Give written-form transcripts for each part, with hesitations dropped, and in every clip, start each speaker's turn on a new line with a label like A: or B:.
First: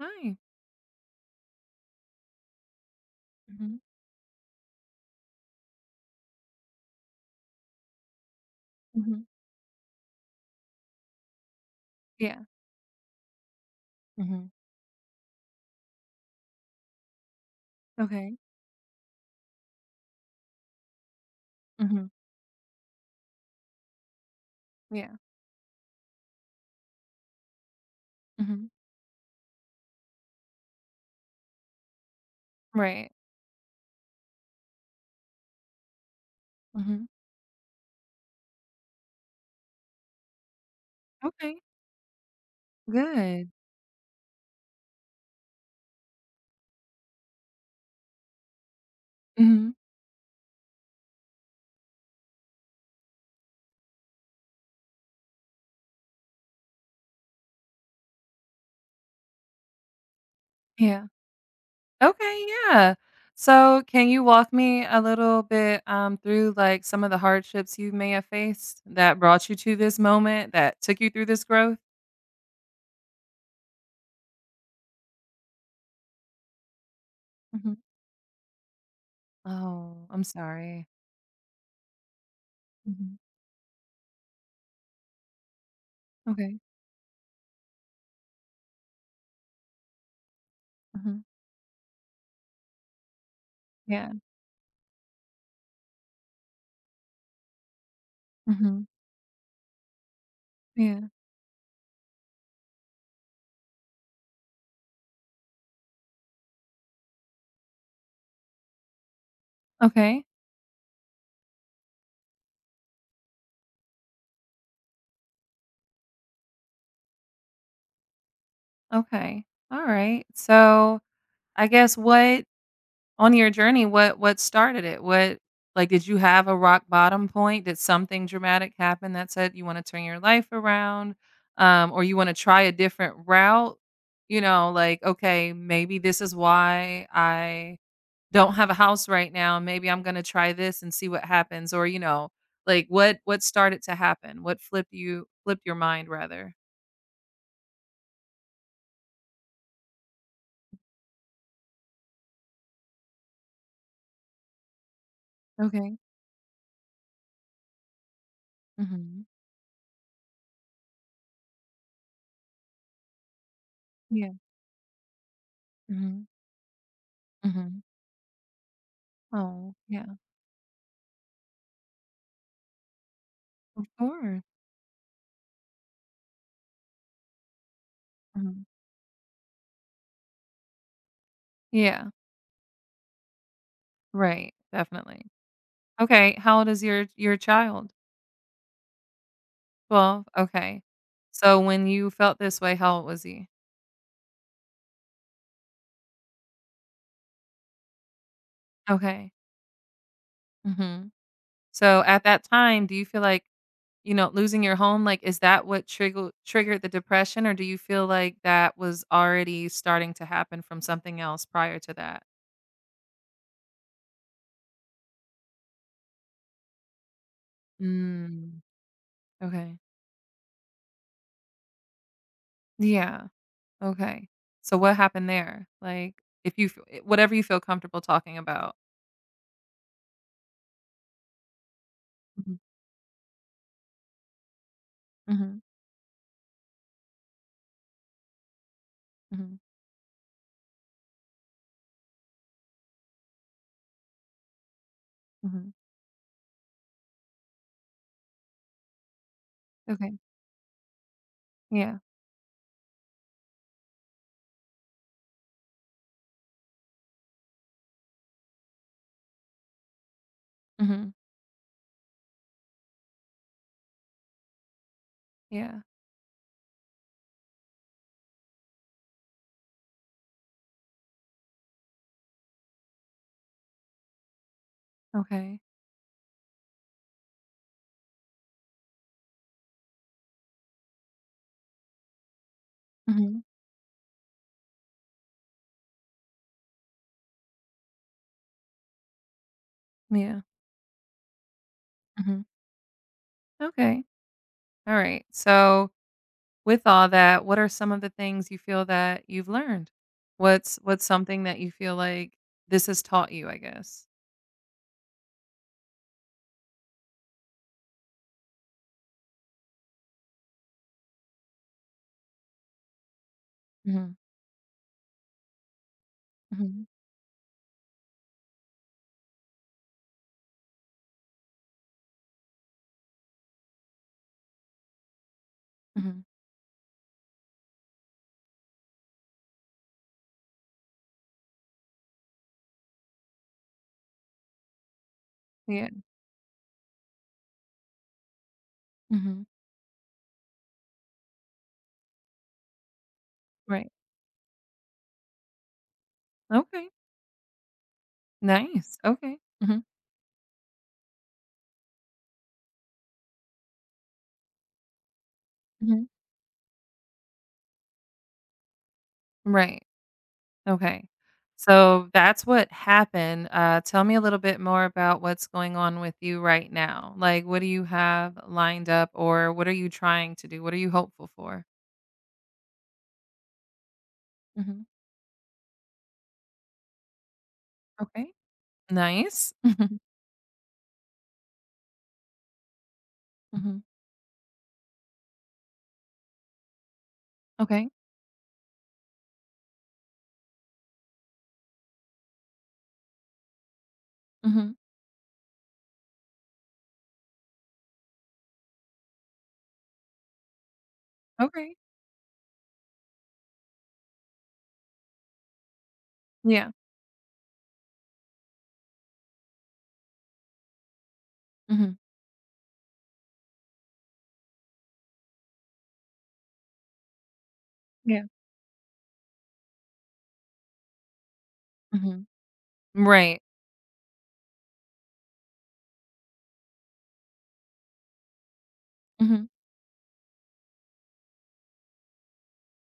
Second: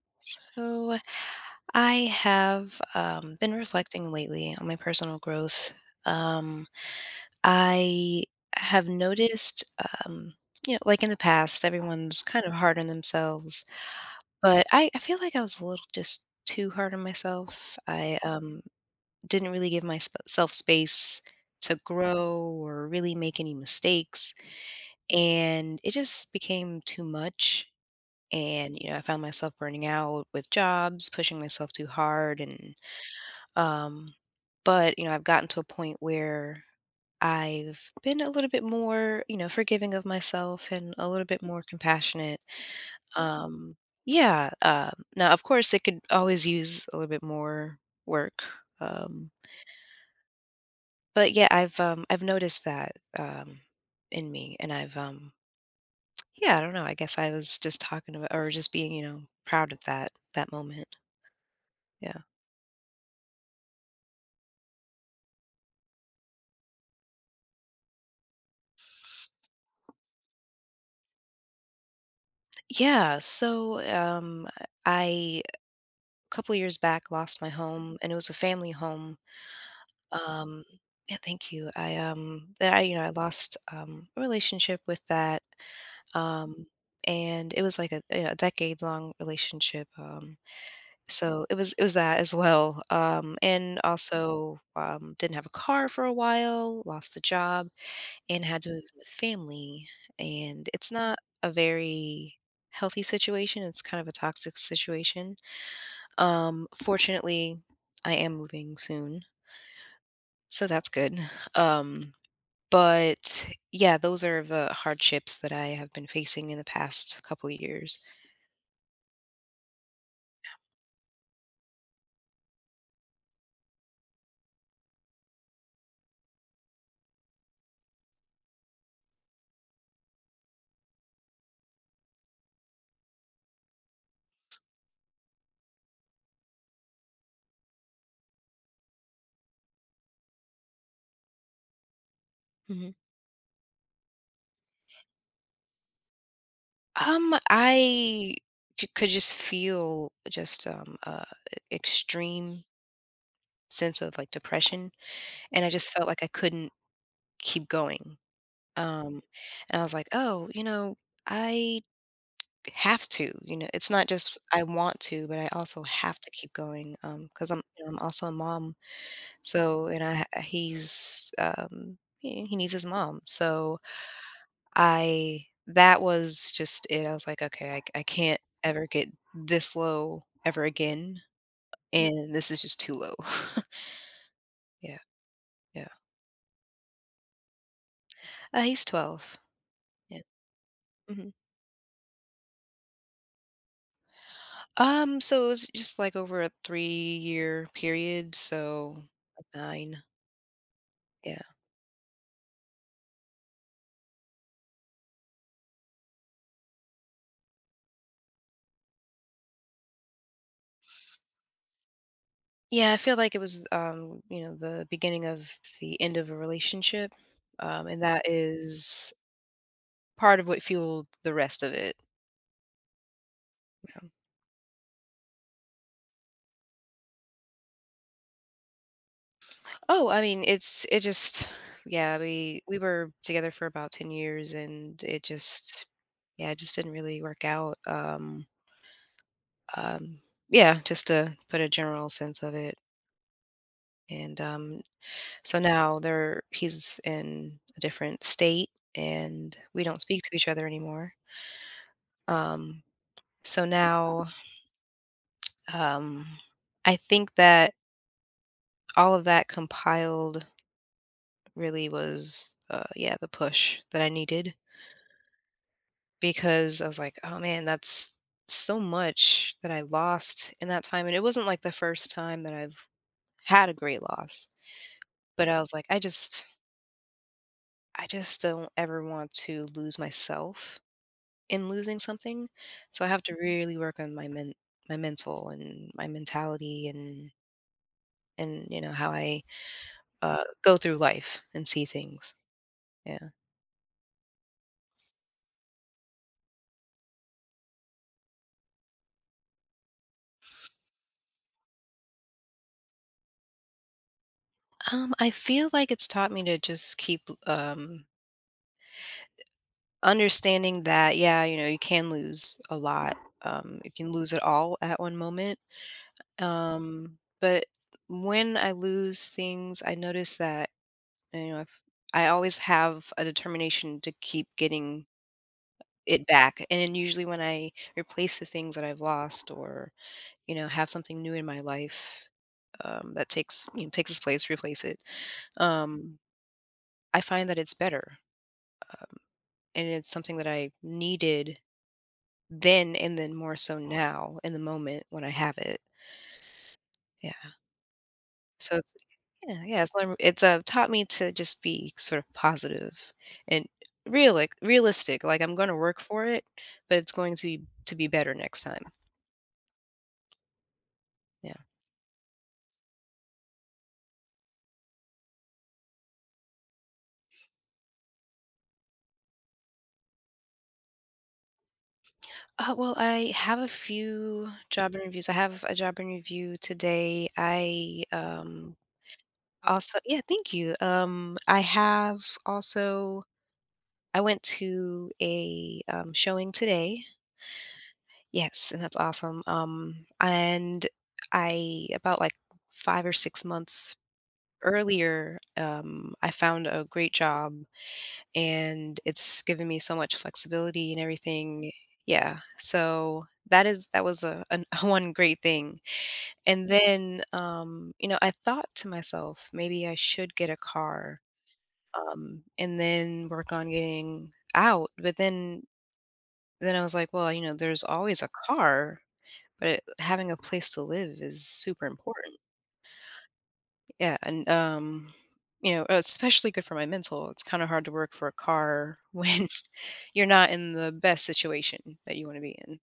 A: Hi.
B: So, I have been
A: Mhm,
B: reflecting lately on my personal growth. Um, I have
A: mhm.
B: noticed, um, like in the past, everyone's
A: Yeah.
B: kind of hard on themselves,
A: Mhm.
B: but I feel like I was a little just too hard on myself. I
A: Okay.
B: didn't really give myself space to
A: Mhm.
B: grow or really make any mistakes,
A: Yeah.
B: and it just became too much.
A: Mhm.
B: And I found myself burning out with jobs, pushing myself too hard. and
A: Right.
B: um but you know, I've gotten to a point where
A: Mhm.
B: I've been a little bit more, you know, forgiving of myself and a little bit
A: Okay.
B: more compassionate.
A: Good.
B: um yeah Now, of course, it could always use a little bit more work. um
A: Mhm.
B: but yeah, I've I've noticed that um in me, and I've yeah, I don't know. I guess I was just talking about or just being, you know, proud of that moment.
A: Yeah.
B: Yeah.
A: Okay, yeah. So, can you walk me a little bit, through, some of the hardships you may have faced that brought you to this moment, that took you through this growth?
B: Yeah, so I a couple of years back lost my
A: Mhm.
B: home, and it was a family home.
A: Oh, I'm
B: Um,
A: sorry.
B: yeah, thank you. I I, you know, I
A: Mhm.
B: lost a relationship with that,
A: Okay.
B: um, and it was like a, you know, a decade long relationship.
A: Mhm.
B: So it was that as well, and
A: Yeah.
B: also didn't have a car for a while, lost the job, and had to move
A: Mhm.
B: in with family. And it's
A: Yeah.
B: not a very healthy situation. It's kind of a toxic situation. Fortunately, I am moving soon,
A: Okay.
B: so that's good. Um, but yeah, those are the hardships that I have been facing in the past couple of years.
A: Okay. Alright. So, I guess what On your journey, what started it? What Like, did you have a rock bottom point? Did something dramatic happen that said you wanna turn your life around, or you wanna try a different route? "Okay, maybe this is why I don't have a house right now. Maybe I'm gonna try this and see what happens," or, you know, like,
B: Mhm.
A: what started to happen? What flipped your mind rather?
B: I could just feel just extreme sense of like depression, and I just
A: Okay.
B: felt like I couldn't keep going. Um,
A: Mhm.
B: and I was like, oh, you know, I have to. You know, it's not
A: Yeah.
B: just I want to, but I also have
A: Mhm.
B: to keep going. Because I'm,
A: Mhm.
B: you know, I'm also a mom.
A: Oh,
B: So, and
A: yeah.
B: he's he needs his mom. So,
A: Of course.
B: I that was just it. I was like, "Okay, I can't
A: Mhm.
B: ever get this low ever again,
A: Yeah.
B: and this is just too low."
A: Right,
B: Yeah,
A: definitely.
B: yeah.
A: Okay, how old is your child?
B: He's 12. Yeah.
A: 12? Okay.
B: Mhm.
A: So when you felt this way, how old was he?
B: So it was just, like, over a three-year period, so,
A: Okay.
B: like, 9.
A: Mhm.
B: Yeah.
A: So at that time, do you feel like, losing your home, is that what triggered the depression, or do you feel like that was already starting to happen from something else prior to that?
B: Yeah, I feel like it was, you know, the beginning of the end of a relationship, and that
A: Mm,
B: is
A: okay.
B: part of what fueled the rest of it.
A: Yeah,
B: Yeah.
A: okay. So what happened there? Like, if you f Whatever you feel comfortable talking about.
B: Oh, I mean, it just yeah,
A: Mhm,
B: we were together for about 10 years, and it
A: mhm,
B: just yeah, it just didn't really work out.
A: mhm,
B: Um yeah, just to put a general sense of it. And So
A: mhm.
B: now there, he's in a different state, and we don't
A: Okay.
B: speak to each other anymore.
A: Yeah.
B: Um so now, um I think that all of that compiled
A: Mhm.
B: really was yeah, the push that I needed,
A: Yeah.
B: because I was like, "Oh man, that's so much that I lost in that time," and it wasn't like the first time that I've had a great loss, but I
A: Okay.
B: was like, I just don't ever want to lose myself in losing something, so I have to
A: Mhm.
B: really work on my mental and my mentality and you know, how I,
A: Yeah.
B: go through life and see things."
A: Mhm.
B: Yeah.
A: Okay. All right. So, with all that, what are some of the things you feel that you've learned? What's something that you feel like this has taught you, I guess?
B: I feel like it's taught me to just keep, um understanding that, yeah, you know, you can lose a lot, you can
A: Mhm.
B: lose it all at one moment,
A: Mhm.
B: but when I lose things, I notice that, you know, if I always have a determination to keep getting
A: Mhm.
B: it back, and then usually when I replace the things that I've lost or, you know, have something new in my life, that takes, you know, takes its place, replace it,
A: Yeah.
B: um, I find that it's better,
A: Mhm.
B: and it's something that I needed then, and then more so
A: Right.
B: now in the moment when I have it.
A: Okay.
B: Yeah. So it's
A: Nice. Okay.
B: yeah, yeah,
A: Mhm.
B: it's taught me to just be sort of positive and realistic, like, I'm gonna work
A: Mhm.
B: for it, but it's going to be better next time.
A: Right. Okay.
B: Yeah.
A: So that's what happened. Tell me a little bit more about what's going on with you right now. Like, what do you have lined up, or what are you trying to do? What are you hopeful for?
B: Well, I have a few
A: hmm
B: job interviews. I have a job interview today.
A: Okay. Nice.
B: Also, yeah, thank you. I have also
A: hmm
B: I went to a, showing today.
A: Okay.
B: Yes, and that's awesome. And I about like 5 or 6 months
A: hmm
B: earlier, I found a great job, and it's given me so much flexibility and everything.
A: Okay.
B: Yeah. So that is that was a, an, one great thing. And
A: Yeah.
B: then You know, I thought to myself, maybe I should get a car,
A: hmm
B: and then work on getting out. But then I was like, well, you know, there's always
A: Yeah.
B: a car, but it having a place to live is super
A: hmm
B: important.
A: Right.
B: Yeah, you know, especially good for my mental. It's kinda hard to work for a car
A: hmm
B: when you're not in the best situation that you wanna be in.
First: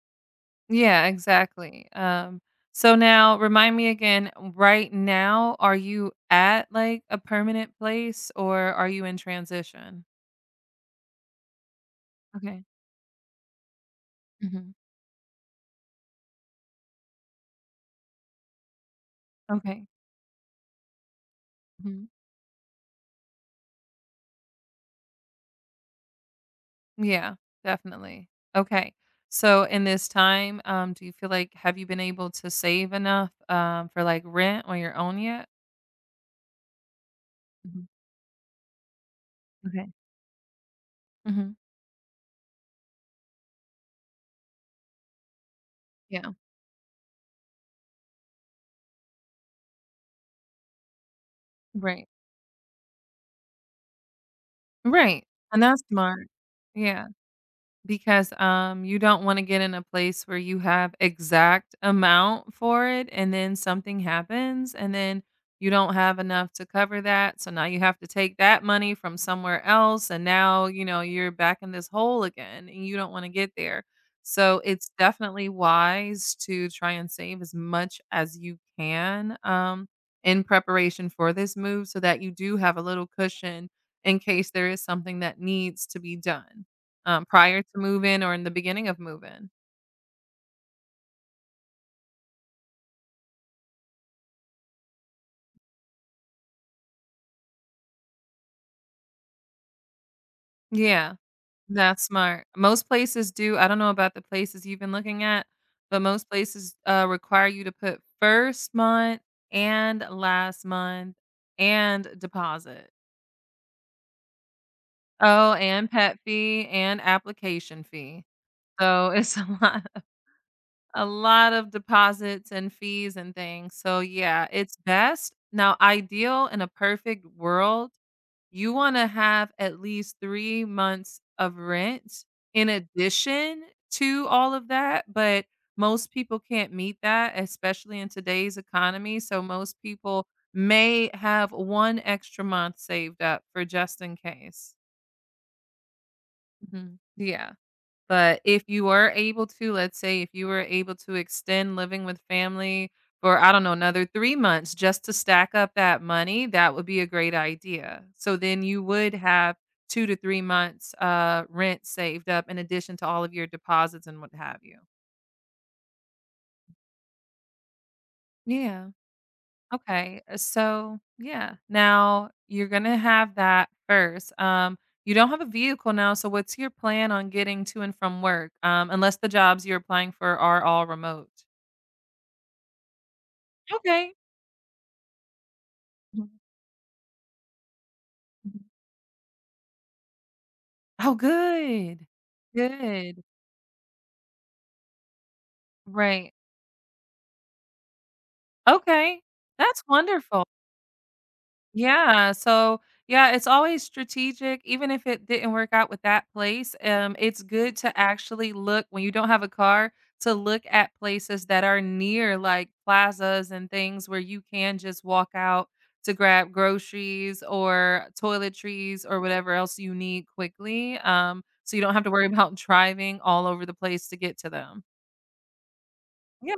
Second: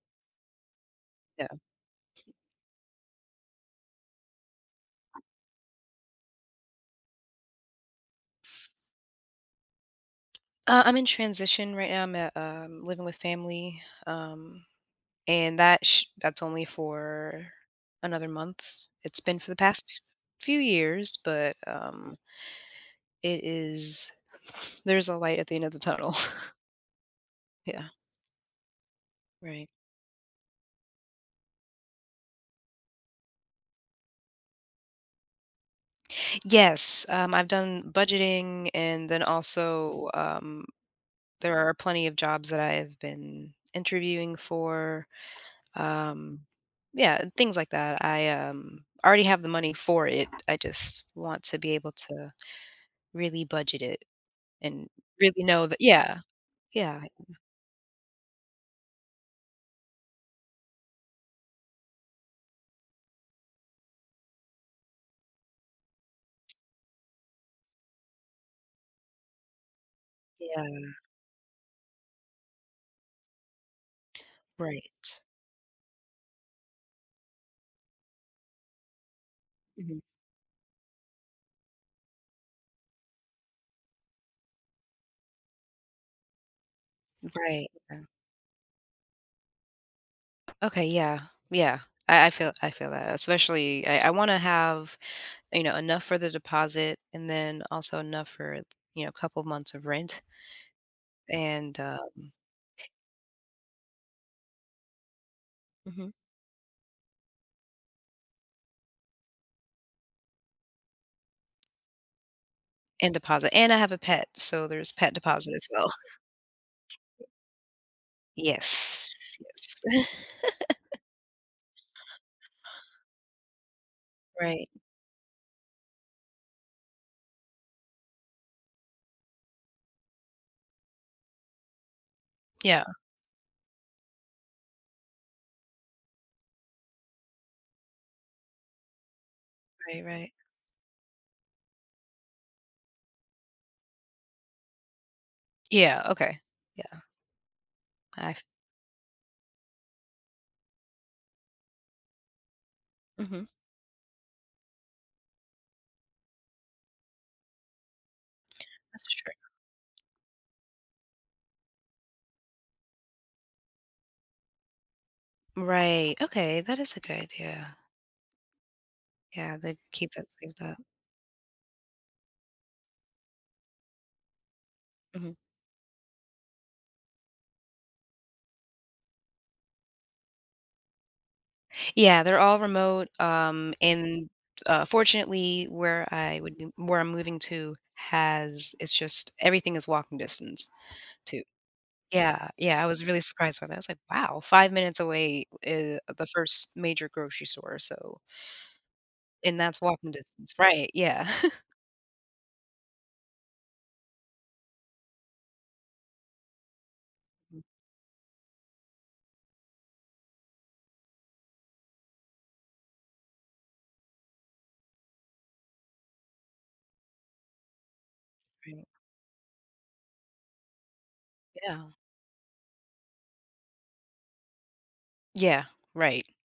A: Yeah.
B: Yeah.
A: Exactly. So now, remind me again. Right now, are you at like a permanent place, or are you in transition?
B: I'm in transition right now. I'm at,
A: Okay.
B: living with family, um, and that's only for another month. It's been for the
A: Okay.
B: past few years, but,
A: Mhm.
B: it is there's a light at the end of the tunnel.
A: Yeah,
B: Yeah,
A: definitely. Okay. So
B: right.
A: in this time, do you feel like have you been able to save enough for like rent on your own yet?
B: Yes, I've done
A: Mhm.
B: budgeting, and then
A: Okay.
B: also
A: hmm
B: there are plenty of jobs that I have been interviewing for.
A: Yeah.
B: Um, yeah, and things like that. I already have the money for it. I just want to be able
A: Right.
B: to really budget it and
A: Right.
B: really
A: And
B: know that.
A: that's
B: Yeah,
A: smart.
B: yeah,
A: Yeah. Because, you don't wanna get in a place where you have exact amount for it, and then something happens, and then you don't have enough to cover that, so now you have to take that money from somewhere else, and now,
B: yeah.
A: you're back in this hole again, and you don't wanna get there. So, it's
B: Right.
A: definitely wise to try and save as much as you can,
B: Mhm.
A: in preparation for this move so that you do have a little cushion in case there is something that needs to be done. Prior
B: Right,
A: to
B: yeah.
A: move-in or in the beginning of move-in.
B: Okay. Yeah. Yeah. I feel. I feel that. Especially, I want to have, you know, enough for the deposit, and then also enough for, you know, a couple months of rent,
A: Yeah,
B: and
A: that's smart. Most places do I don't know about the places you've been looking at, but
B: mhm,
A: most places, require you to put 1st month and last month and deposit.
B: and deposit. And I have a pet, so there's pet deposit
A: Oh,
B: as well.
A: and pet fee and application fee. So it's
B: Yes.
A: a lot
B: Yes.
A: a lot of deposits and fees and things. So, yeah,
B: Right.
A: it's best. Now, ideal in a perfect world you wanna have at least 3 months of rent in
B: Yeah.
A: addition to all of that, but most people can't meet that, especially in today's economy, so most
B: Right,
A: people
B: right.
A: may have 1 extra month saved up for just in case.
B: Yeah, okay. Yeah.
A: Mhm. Yeah. But
B: I've
A: if you were able to, let's say if you were able to extend living with family for,
B: mhm,
A: I don't know, another 3 months just to stack up that money, that would be a great idea. So then you
B: that's
A: would
B: true.
A: have 2-3 months, rent saved up in addition to all of your deposits and what have you.
B: Right. Okay, that is a good idea.
A: Yeah.
B: Yeah, they keep
A: Okay.
B: that
A: Uh,
B: saved up.
A: So, yeah. Now you're going to have that first. You don't
B: Mhm.
A: have a vehicle now, so what's your plan on getting to and from work? Unless the jobs you're applying for are all remote.
B: Yeah, they're all remote,
A: Okay.
B: fortunately, where I'm moving to has it's just everything is walking distance
A: Oh,
B: too.
A: good.
B: Yeah, yeah, I was really
A: Good.
B: surprised by that. I was like, "Wow, 5 minutes away is the
A: Right.
B: first major grocery store," so
A: Okay.
B: and that's
A: That's
B: walking
A: wonderful.
B: distance, right, yeah.
A: Yeah, so yeah, it's always strategic, even if it didn't work out with that place, it's
B: Mm,
A: good to actually look when you don't have a car, to look at places that are near, like, plazas and things where you can just walk out to grab groceries or
B: right,
A: toiletries or whatever else you need quickly, so you
B: yeah.
A: don't have to worry about driving all over the place to get to them.
B: Yeah, right,
A: Yeah,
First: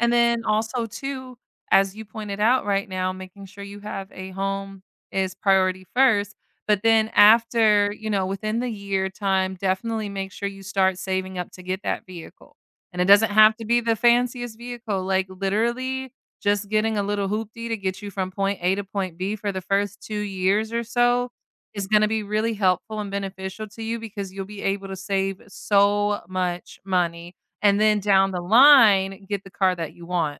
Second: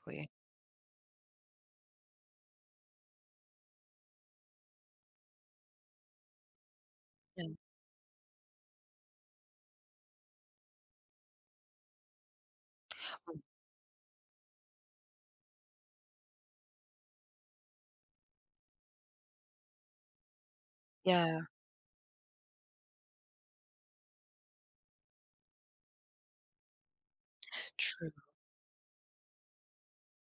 A: and then also too, as you pointed out right now, making sure you have a home is priority first, but then
B: Yeah, mm,
A: after, within the year time, definitely make sure you start saving up to get that vehicle. And it doesn't have to be the fanciest vehicle, like, literally just getting a little hoopty to get you from point A to point B for the first 2 years or so
B: yeah,
A: is gonna be really helpful and beneficial to you because you'll be able to save so much money and then
B: true.
A: down the line, get the car that you want.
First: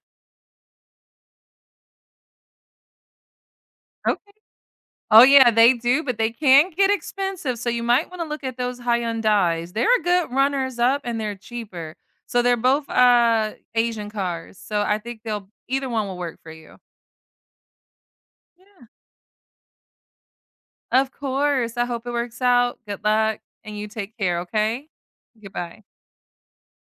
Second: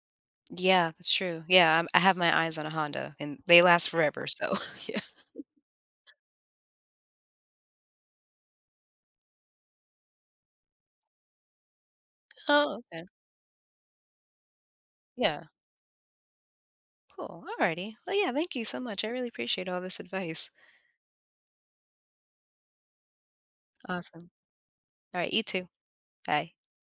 B: Yeah, that's true. Yeah, I have my eyes on a Honda, and they last forever,
A: Okay.
B: so, yeah.
A: Oh, yeah, they do, but they can get expensive, so you might wanna look at those Hyundais. They're a good runners up and they're cheaper. So they're
B: Oh,
A: both,
B: okay,
A: Asian cars, so I think
B: yeah.
A: they'll either one will work for you.
B: Cool. Alrighty. Well, yeah, thank you so
A: Yeah,
B: much. I really appreciate all this advice.
A: of course. I hope it works out. Good luck, and you take
B: Awesome.
A: care, okay?
B: All right, you too.
A: Goodbye.
B: Bye.